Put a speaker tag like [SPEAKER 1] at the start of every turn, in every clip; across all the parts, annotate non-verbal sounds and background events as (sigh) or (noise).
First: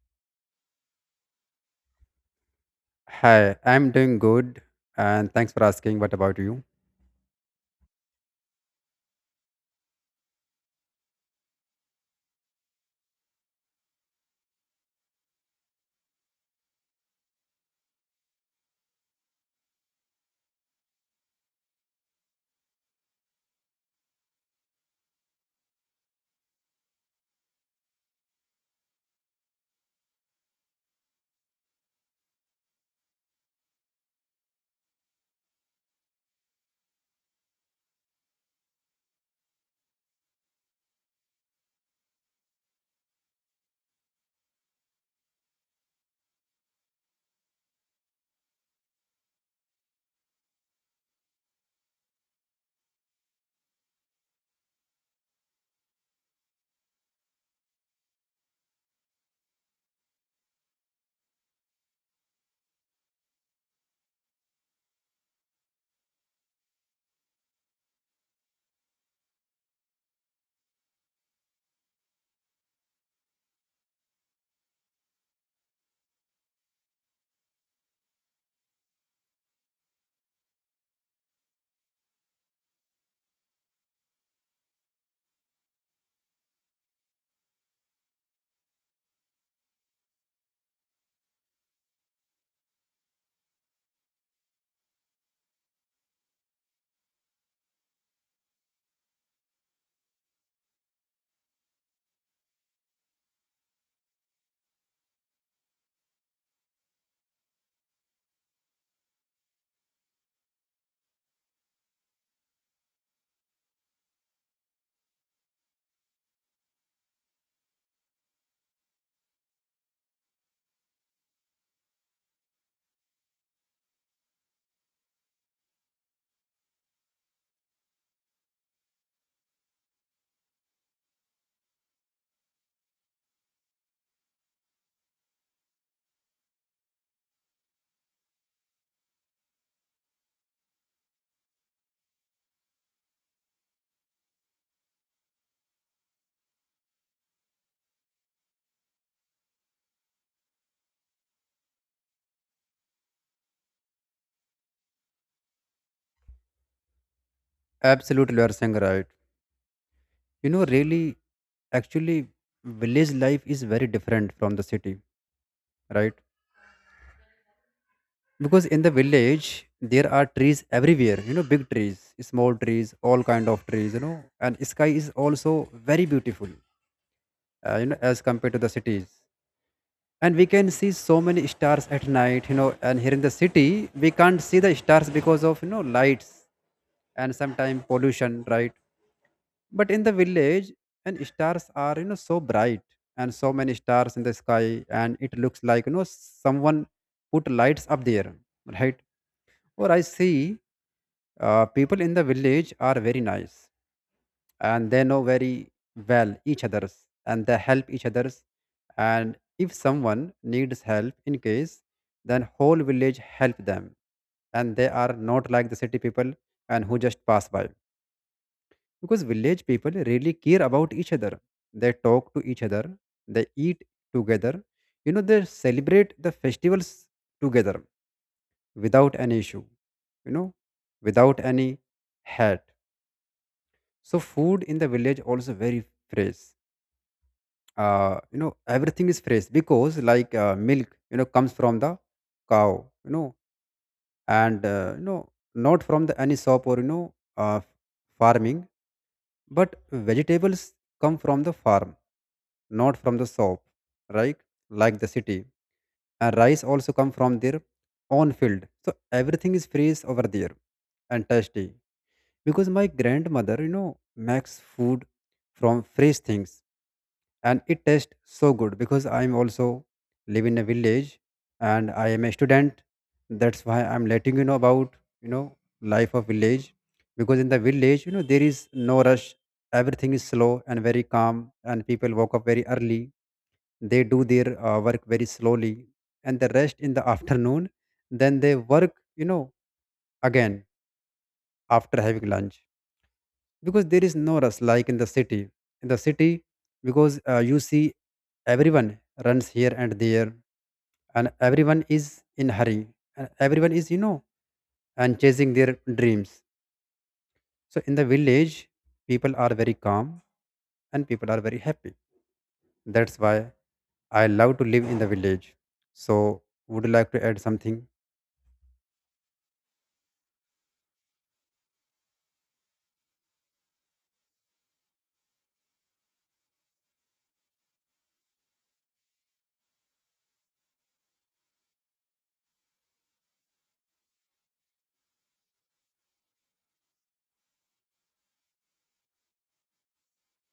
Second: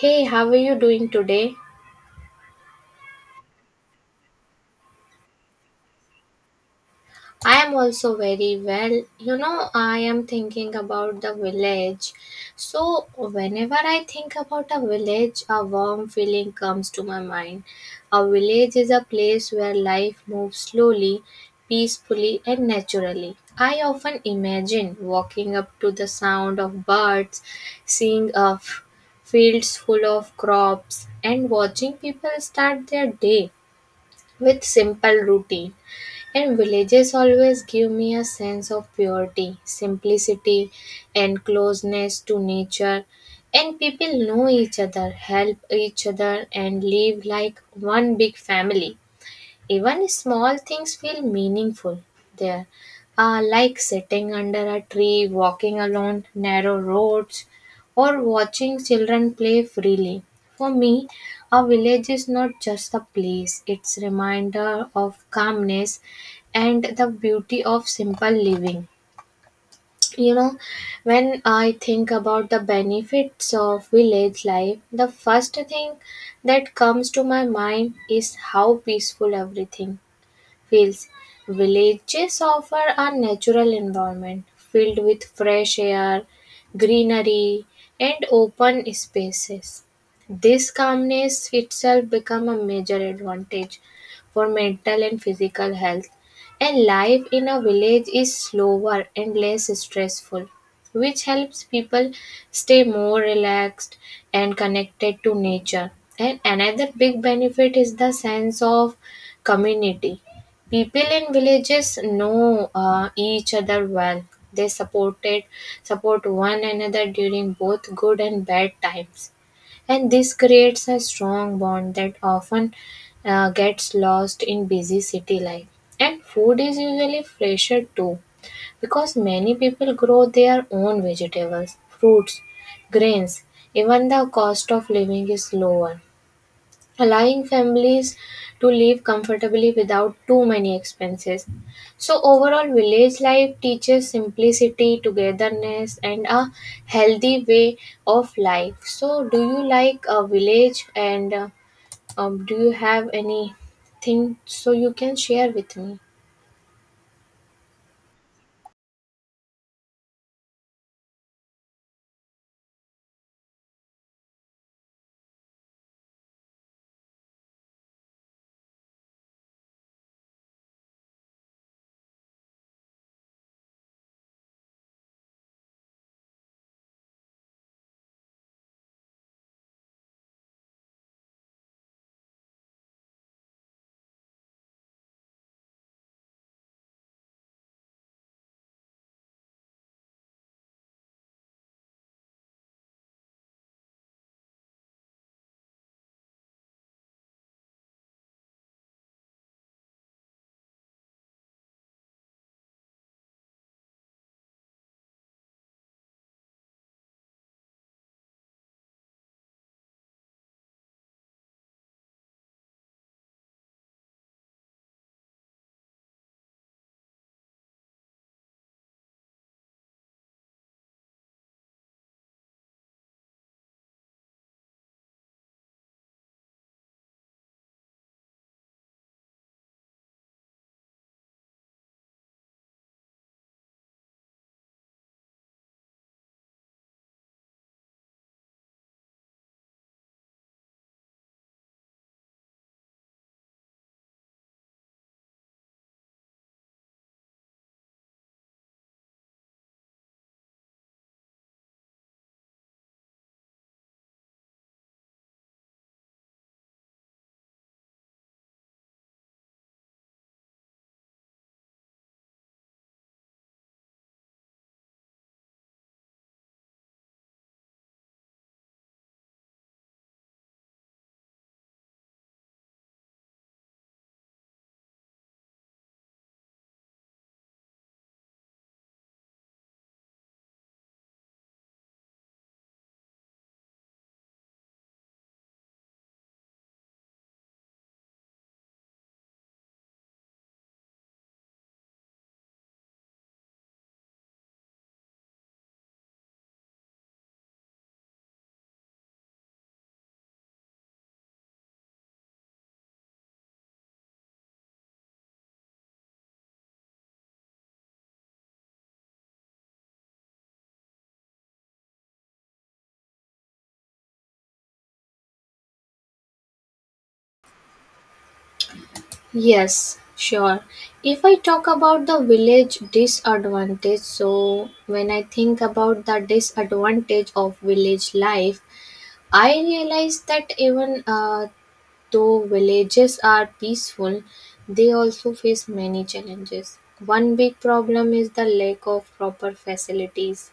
[SPEAKER 1] Hey, how are you doing today?
[SPEAKER 2] Hi, I'm doing good and thanks for asking. What about you?
[SPEAKER 1] I am also very well. You know, I am thinking about the village. So, whenever I think about a village, a warm feeling comes to my mind. A village is a place where life moves slowly, peacefully, and naturally. I often imagine walking up to the sound of birds, seeing fields full of crops, and watching people start their day with simple routine. And villages always give me a sense of purity, simplicity, and closeness to nature. And people know each other, help each other, and live like one big family. Even small things feel meaningful there, like sitting under a tree, walking along narrow roads, or watching children play freely. For me, a village is not just a place, it's a reminder of calmness and the beauty of simple living. You know, when I think about the benefits of village life, the first thing that comes to my mind is how peaceful everything fields. Villages offer a natural environment filled with fresh air, greenery, and open spaces. This calmness itself becomes a major advantage for mental and physical health. And life in a village is slower and less stressful, which helps people stay more relaxed and connected to nature. And another big benefit is the sense of community. People in villages know each other well. They supported Support one another during both good and bad times, and this creates a strong bond that often gets lost in busy city life. And food is usually fresher too, because many people grow their own vegetables, fruits, grains. Even the cost of living is lower, allowing families to live comfortably without too many expenses. So, overall, village life teaches simplicity, togetherness, and a healthy way of life. So, do you like a village and do you have anything so you can share with me?
[SPEAKER 2] Absolutely, you are saying right. You know, really, actually, village life is very different from the city, right? Because in the village, there are trees everywhere, you know, big trees, small trees, all kind of trees, you know, and sky is also very beautiful, you know, as compared to the cities. And we can see so many stars at night, you know, and here in the city, we can't see the stars because of, you know, lights and sometimes pollution, right? But in the village, and stars are you know so bright, and so many stars in the sky, and it looks like you know someone put lights up there, right? Or I see people in the village are very nice, and they know very well each others, and they help each others. And if someone needs help in case, then whole village help them, and they are not like the city people and who just pass by, because village people really care about each other, they talk to each other, they eat together, you know, they celebrate the festivals together without any issue, you know, without any hat. So food in the village also very fresh, you know, everything is fresh because like milk you know comes from the cow, you know, and you know, not from the any shop or you know, uh, farming, but vegetables come from the farm, not from the shop, right? Like the city. And rice also come from their own field. So everything is fresh over there and tasty, because my grandmother you know makes food from fresh things, and it tastes so good because I'm also live in a village and I am a student. That's why I'm letting you know about, you know, life of village. Because in the village you know there is no rush, everything is slow and very calm, and people woke up very early, they do their work very slowly and the rest in the (laughs) afternoon, then they work you know again after having lunch, because there is no rush like in the city. In the city because you see everyone runs here and there, and everyone is in hurry, and everyone is you know and chasing their dreams. So in the village, people are very calm and people are very happy. That's why I love to live in the village. So would you like to add something?
[SPEAKER 1] Yes, sure. If I talk about the village disadvantage, so when I think about the disadvantage of village life, I realized that even though villages are peaceful, they also face many challenges. One big problem is the lack of proper facilities.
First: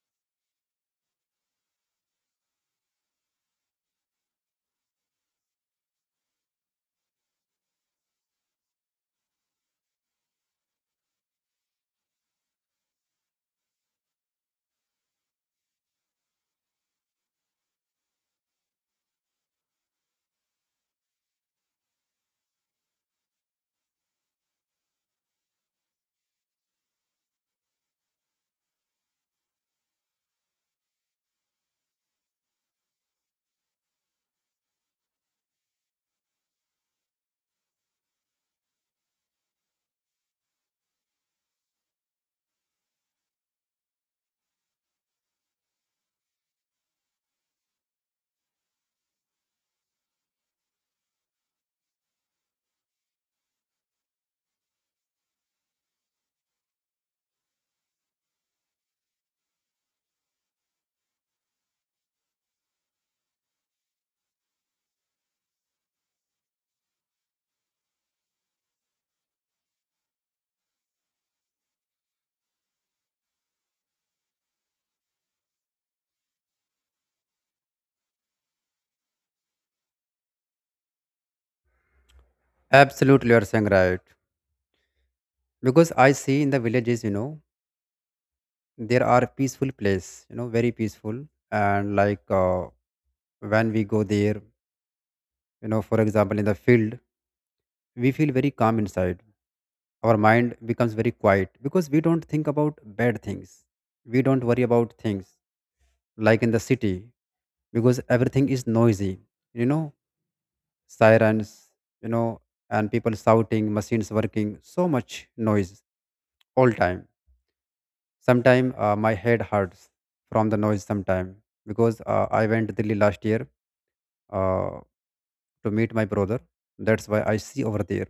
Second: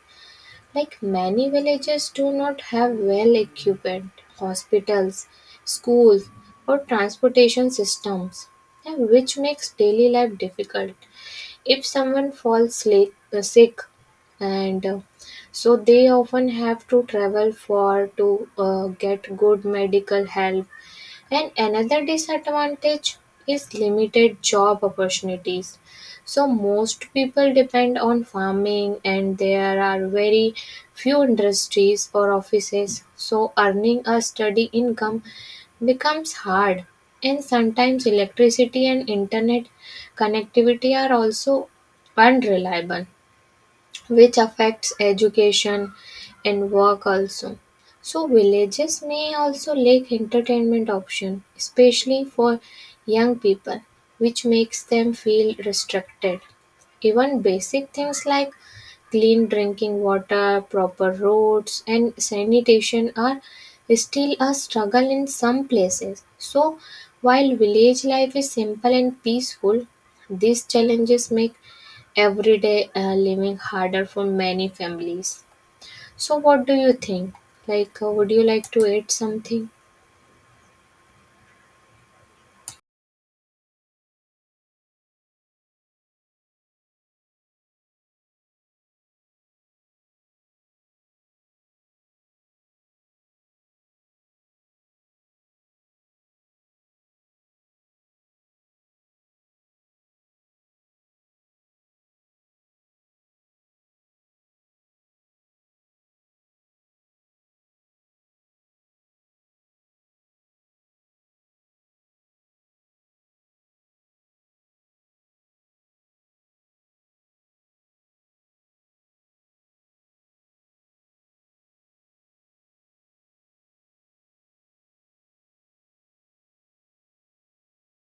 [SPEAKER 1] Like many villages do not have well equipped hospitals, schools, or transportation systems, and which makes daily life difficult if someone falls sick and so they often have to travel for to get good medical help. And another disadvantage is limited job opportunities. So, most people depend on farming, and there are very few industries or offices. So, earning a steady income becomes hard. And sometimes electricity and internet connectivity are also unreliable, which affects education and work also. So villages may also lack entertainment option, especially for young people, which makes them feel restricted. Even basic things like clean drinking water, proper roads, and sanitation are still a struggle in some places. So, while village life is simple and peaceful, these challenges make everyday living harder for many families. So, what do you think? Like, would you like to add something?
[SPEAKER 2] Absolutely, you are saying right. Because I see in the villages, you know, there are peaceful place, you know, very peaceful, and like when we go there, you know, for example in the field, we feel very calm inside, our mind becomes very quiet because we don't think about bad things, we don't worry about things like in the city, because everything is noisy, you know, sirens, you know, and people shouting, machines working, so much noise all time. Sometime my head hurts from the noise sometime, because I went delhi last year uh, to meet my brother. That's why I see over there.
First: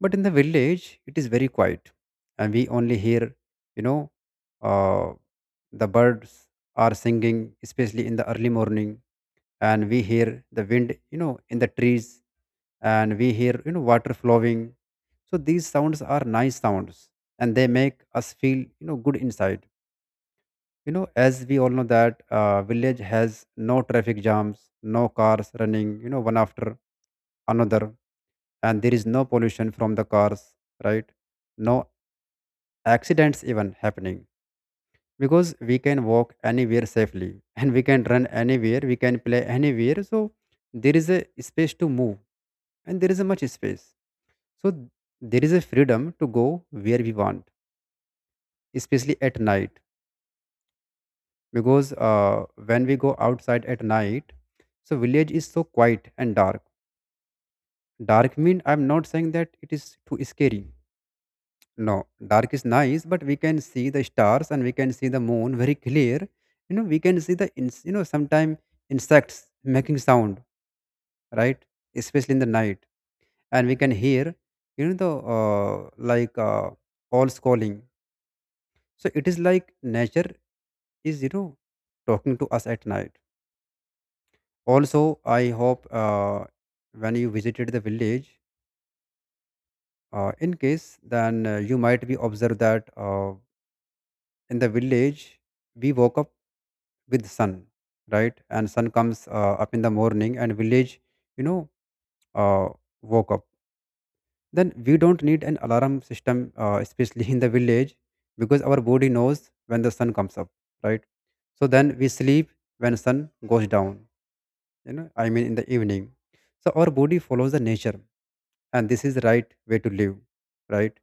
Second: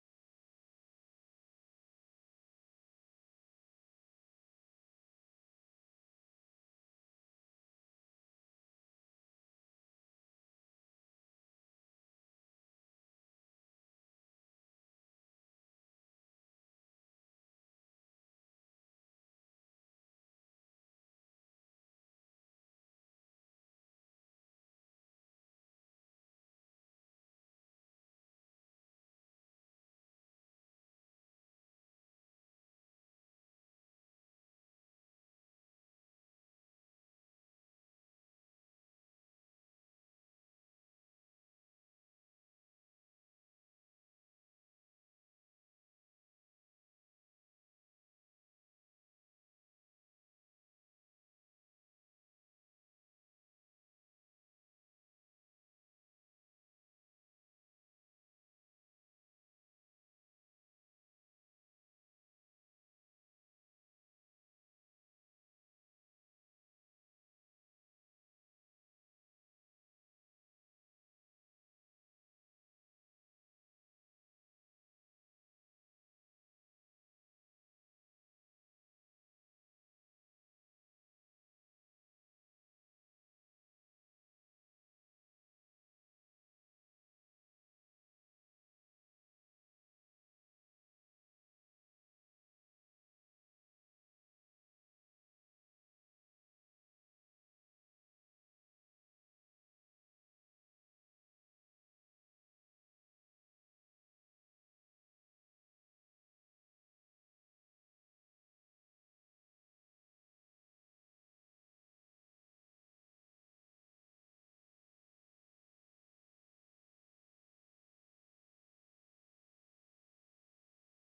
[SPEAKER 2] But in the village it is very quiet, and we only hear, you know, uh, the birds are singing, especially in the early morning, and we hear the wind you know in the trees, and we hear you know water flowing. So these sounds are nice sounds, and they make us feel you know good inside. You know, as we all know that village has no traffic jams, no cars running you know one after another, and there is no pollution from the cars, right? No accidents even happening, because we can walk anywhere safely (laughs) and we can run anywhere, we can play anywhere. So there is a space to move, and there is a much space. So there is a freedom to go where we want, especially at night. Because when we go outside at night, so village is so quiet and dark. Dark mean I'm not saying that it is too scary. No, dark is nice, but we can see the stars and we can see the moon very clear. You know, we can see the you know sometimes insects making sound, right? Especially in the night, and we can hear you know the owls calling. So it is like nature is you know talking to us at night. Also, I hope when you visited the village, in case, then you might be observed that in the village we woke up with sun, right? And sun comes up in the morning and village, you know, uh, woke up. Then we don't need an alarm system, especially (laughs) in the village, because our body knows when the sun comes up, right? So then we sleep when sun goes down, you know, I mean in the evening. So our body follows the nature, and this is the right way to live, right?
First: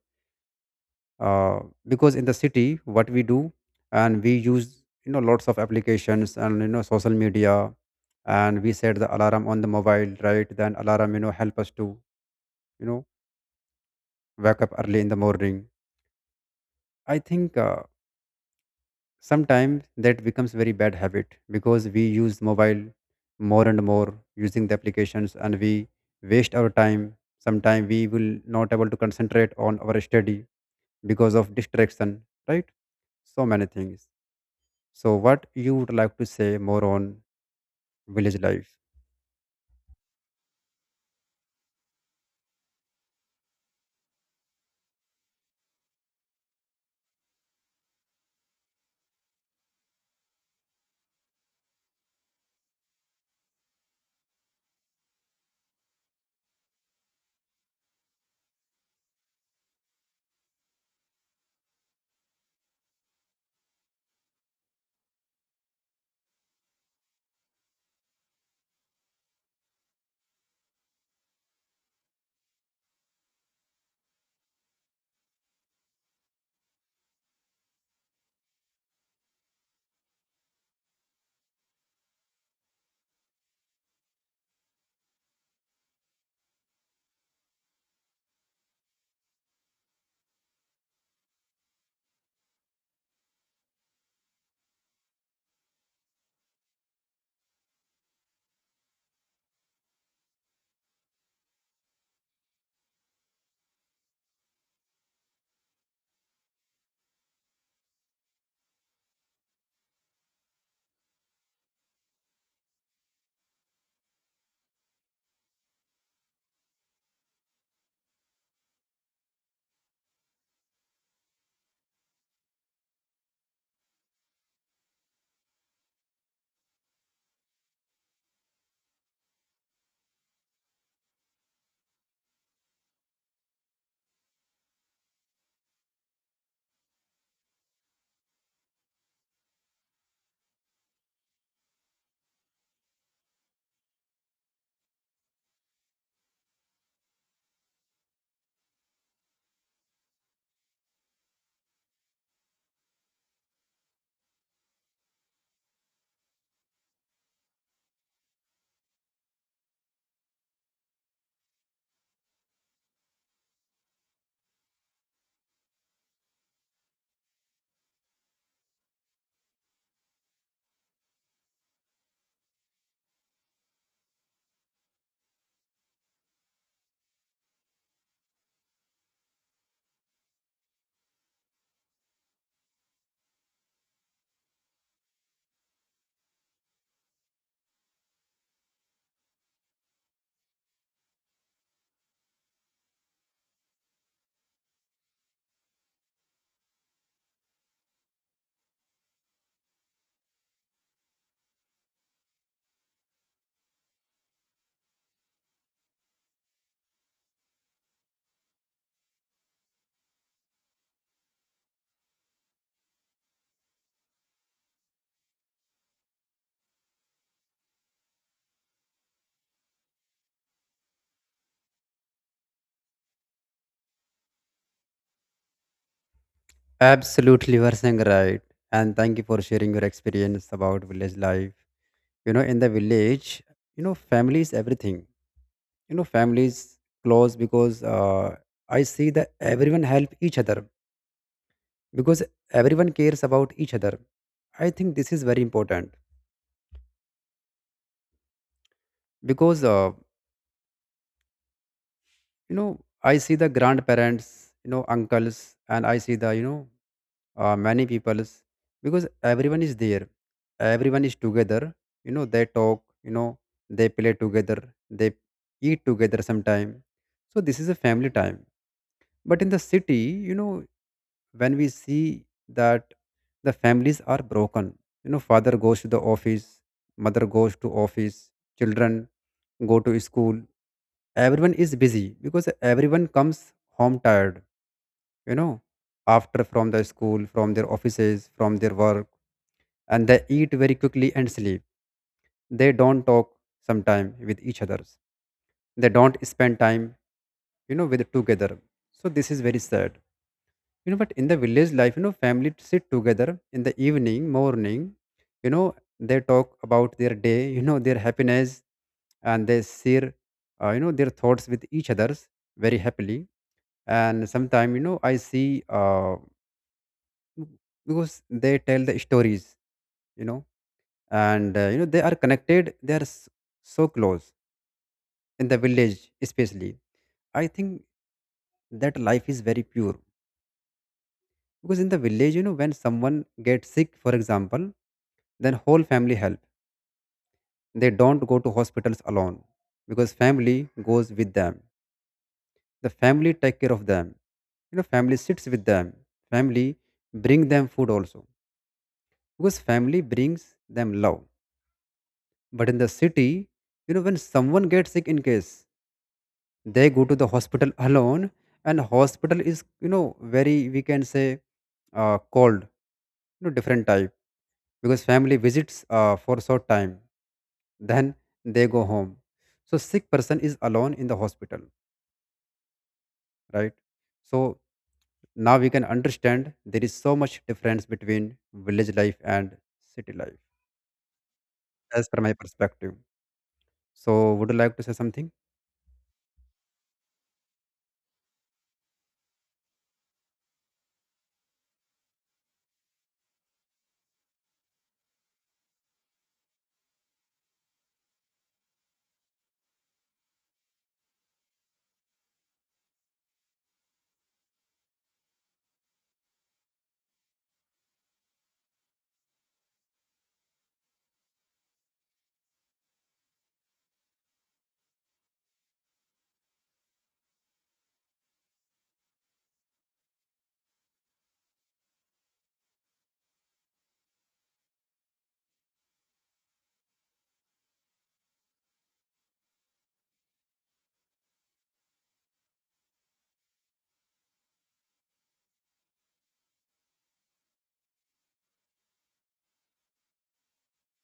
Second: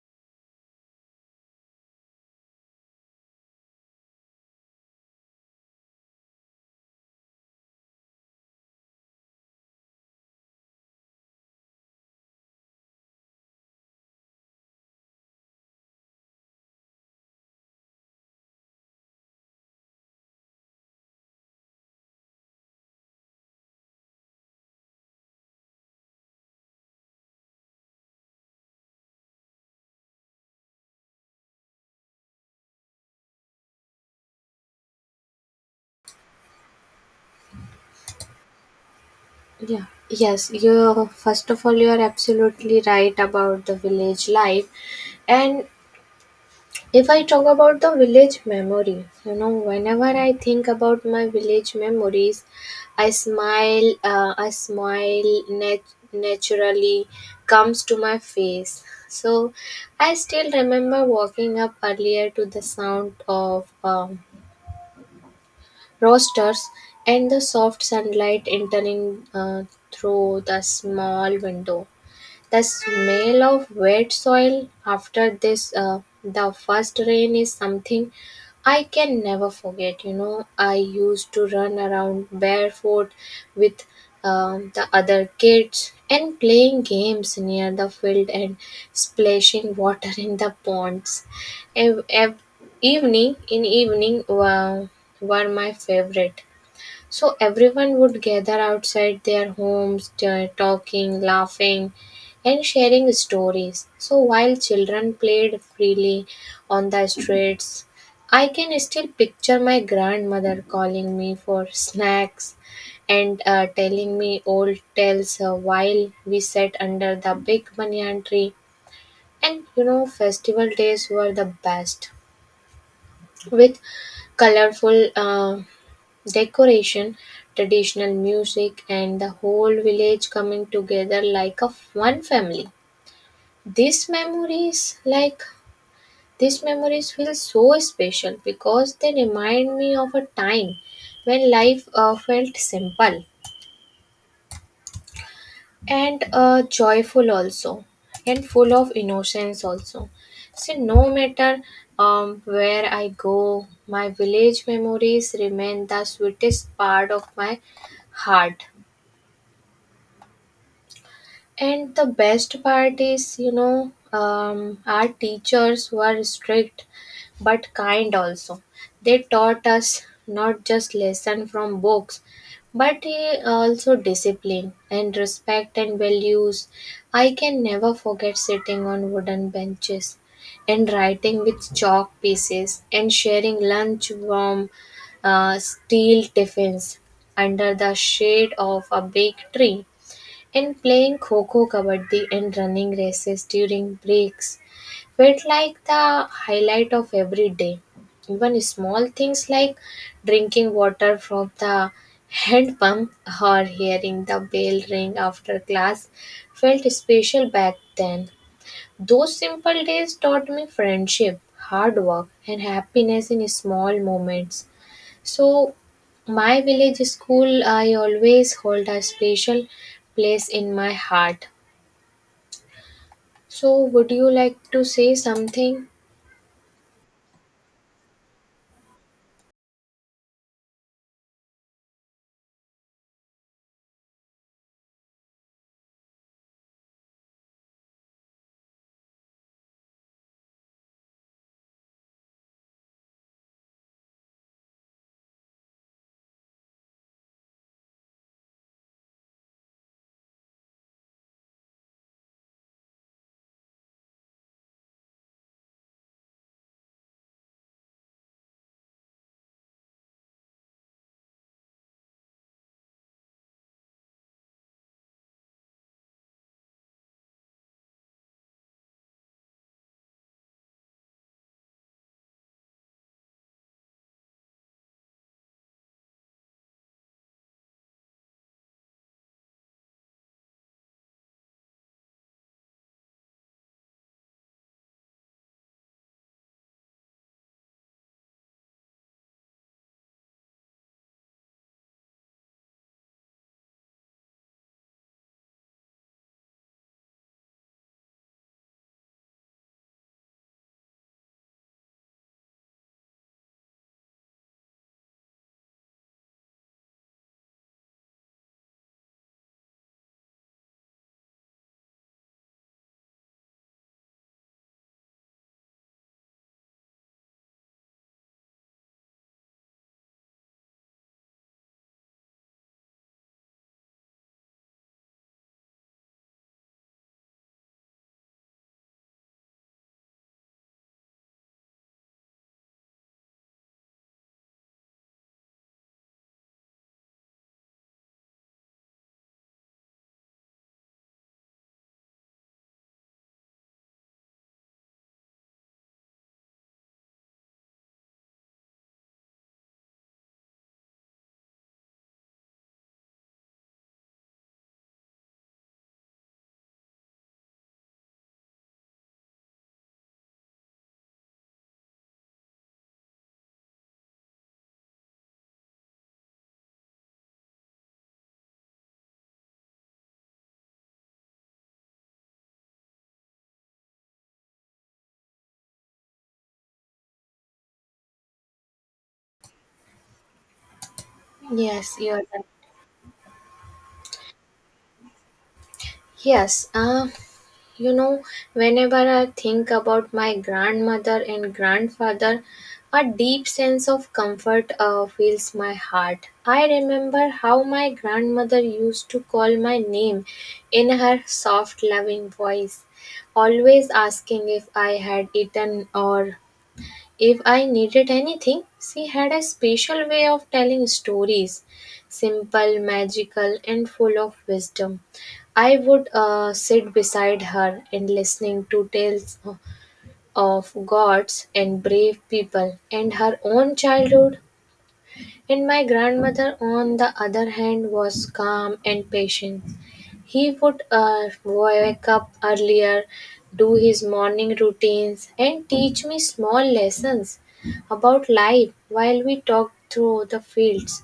[SPEAKER 2] uh, because in the city what we do, and we use you know lots of applications and you know social media, and we set the alarm on the mobile, right? Then alarm you know help us to, you know, wake up early in the morning. I think sometimes that becomes very bad habit, because we use mobile more and more using the applications, and we waste our time. Sometimes we will not able to concentrate on our study because of distraction, right? So many things. So, what you would like to say more on village life?
[SPEAKER 1] Yeah. Yes, you first of all, you are absolutely right about the village life, and if I talk about the village memory, you know, whenever I think about my village memories, I smile. I smile naturally comes to my face. So, I still remember walking up earlier to the sound of roasters and the soft sunlight entering through the small window. The smell of wet soil after this the first rain is something I can never forget. You know, I used to run around barefoot with the other kids and playing games near the field and splashing water in the ponds. Ev- ev- Evening in evening were my favorite, so everyone would gather outside their homes, talking, laughing, and sharing stories. So while children played freely on the streets, I can still picture my grandmother calling me for snacks and telling me old tales while we sat under the big banyan tree. And you know, festival days were the best with colorful decoration, traditional music and the whole village coming together like a one family. These memories like these memories feel so special because they remind me of a time when life felt simple and joyful also and full of innocence also. See, no matter where I go, my village memories remain the sweetest part of my heart. And the best part is, you know, our teachers were strict but kind also. They taught us not just lesson from books, but also discipline and respect and values. I can never forget sitting on wooden benches and writing with chalk pieces and sharing lunch from steel tiffins under the shade of a big tree. And playing kho Coco Kabaddi and running races during breaks felt like the highlight of every day. Even small things like drinking water from the hand pump or hearing the bell ring after class felt special back then. Those simple days taught me friendship, hard work, and happiness in small moments. So, my village school, I always hold a special place in my heart. So, would you like to say something?
[SPEAKER 2] Absolutely, you are saying right. And thank you for sharing your experience about village life. You know, in the village, you know, family is everything. You know, family is close because I see that everyone help each other, because everyone cares about each other. I think this is very important, because you know I see the grandparents, you know, uncles, and I see the you know many peoples, because everyone is there, everyone is together, you know they talk, you know, they play together, they eat together sometime. So this is a family time. But in the city, you know, when we see that the families are broken, you know, father goes to the office, mother goes to office, children go to school, everyone is busy, because everyone comes home tired, you know, after from the school, from their offices, from their work, and they eat very quickly and sleep. They don't talk sometime with each others, they don't spend time, you know, with together. So this is very sad, you know. But in the village life, you know, family sit together in the evening morning, you know, they talk about their day, you know, their happiness, and they share, you know, their thoughts with each others very happily. And sometime, you know I see Mm, because they tell the stories, you know, and you know they are connected, they are so close in the village especially. I think that life is very pure, because in the village you know when someone gets sick for example, then whole family help, they don't go to hospitals alone, because family goes with them, the family take care of them, you know, family sits with them, family bring them food also, because family brings them love. But in the city, you know, when someone gets sick in case, they go to the hospital alone, and hospital is, you know, very, we can say, cold, you know, different type, because family visits for short time, then they go home. So sick person is alone in the hospital, right? So now we can understand there is so much difference between village life and city life,
[SPEAKER 1] Yes,
[SPEAKER 2] as
[SPEAKER 1] you
[SPEAKER 2] per
[SPEAKER 1] are
[SPEAKER 2] my
[SPEAKER 1] right.
[SPEAKER 2] perspective. So would you like to say something?
[SPEAKER 1] Yes, you know, whenever I think about my grandmother and grandfather, a deep sense of comfort fills my heart. I remember how my grandmother used to call my name in her soft, loving voice, always asking if I had eaten or if I needed anything. She had a special way of telling stories, simple, magical, and full of wisdom. I would sit beside her and listening to tales of gods and brave people and her own childhood. And my grandmother, on the other hand, was calm and patient. He would wake up earlier, do his morning routines, and teach me small lessons about life while we talked through the fields.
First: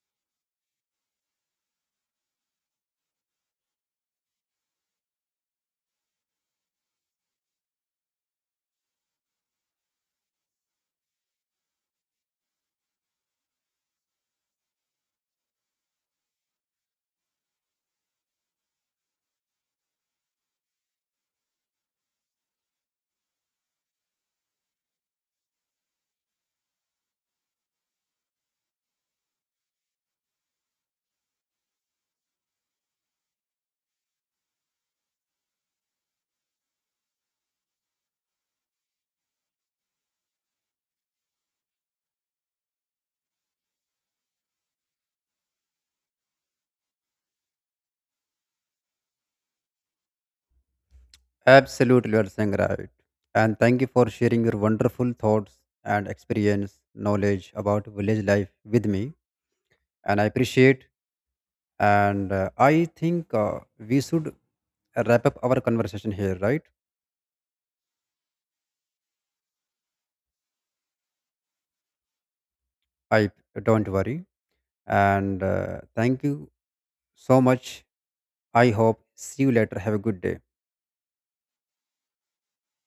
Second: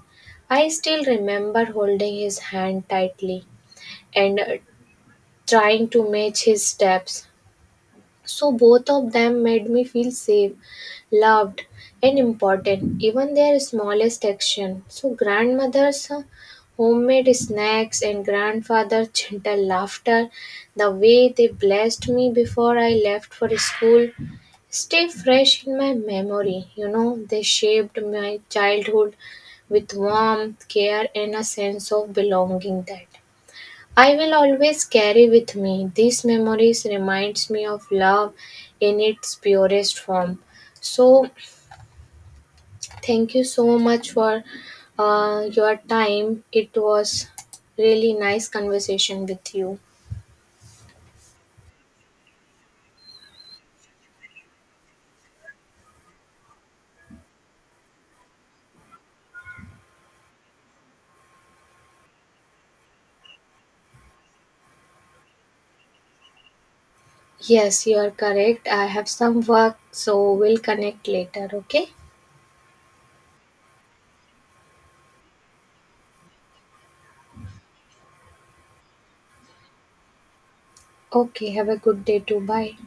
[SPEAKER 1] I still remember holding his hand tightly and trying to match his steps, so both of them made me feel safe, loved, and important, even their smallest action. So grandmother's homemade snacks and grandfather's (laughs) gentle laughter, the way they blessed me before I left for school, stay fresh in my memory. You know, they shaped my childhood with warmth, care, and a sense of belonging that I will always carry with me. These memories reminds me of love in its purest form. So thank you so much for your time. It was really nice conversation with you.
[SPEAKER 2] Absolutely, you are saying right. And thank you for sharing your wonderful thoughts and experience, knowledge about village life with me. And I appreciate. And I think we should wrap up our conversation here, right?
[SPEAKER 1] Yes, you are correct. I have some work so we'll connect later, okay?
[SPEAKER 2] I don't worry. And thank you so much. I hope see you later. Have a good day.
[SPEAKER 1] Okay, have a good day too. Bye.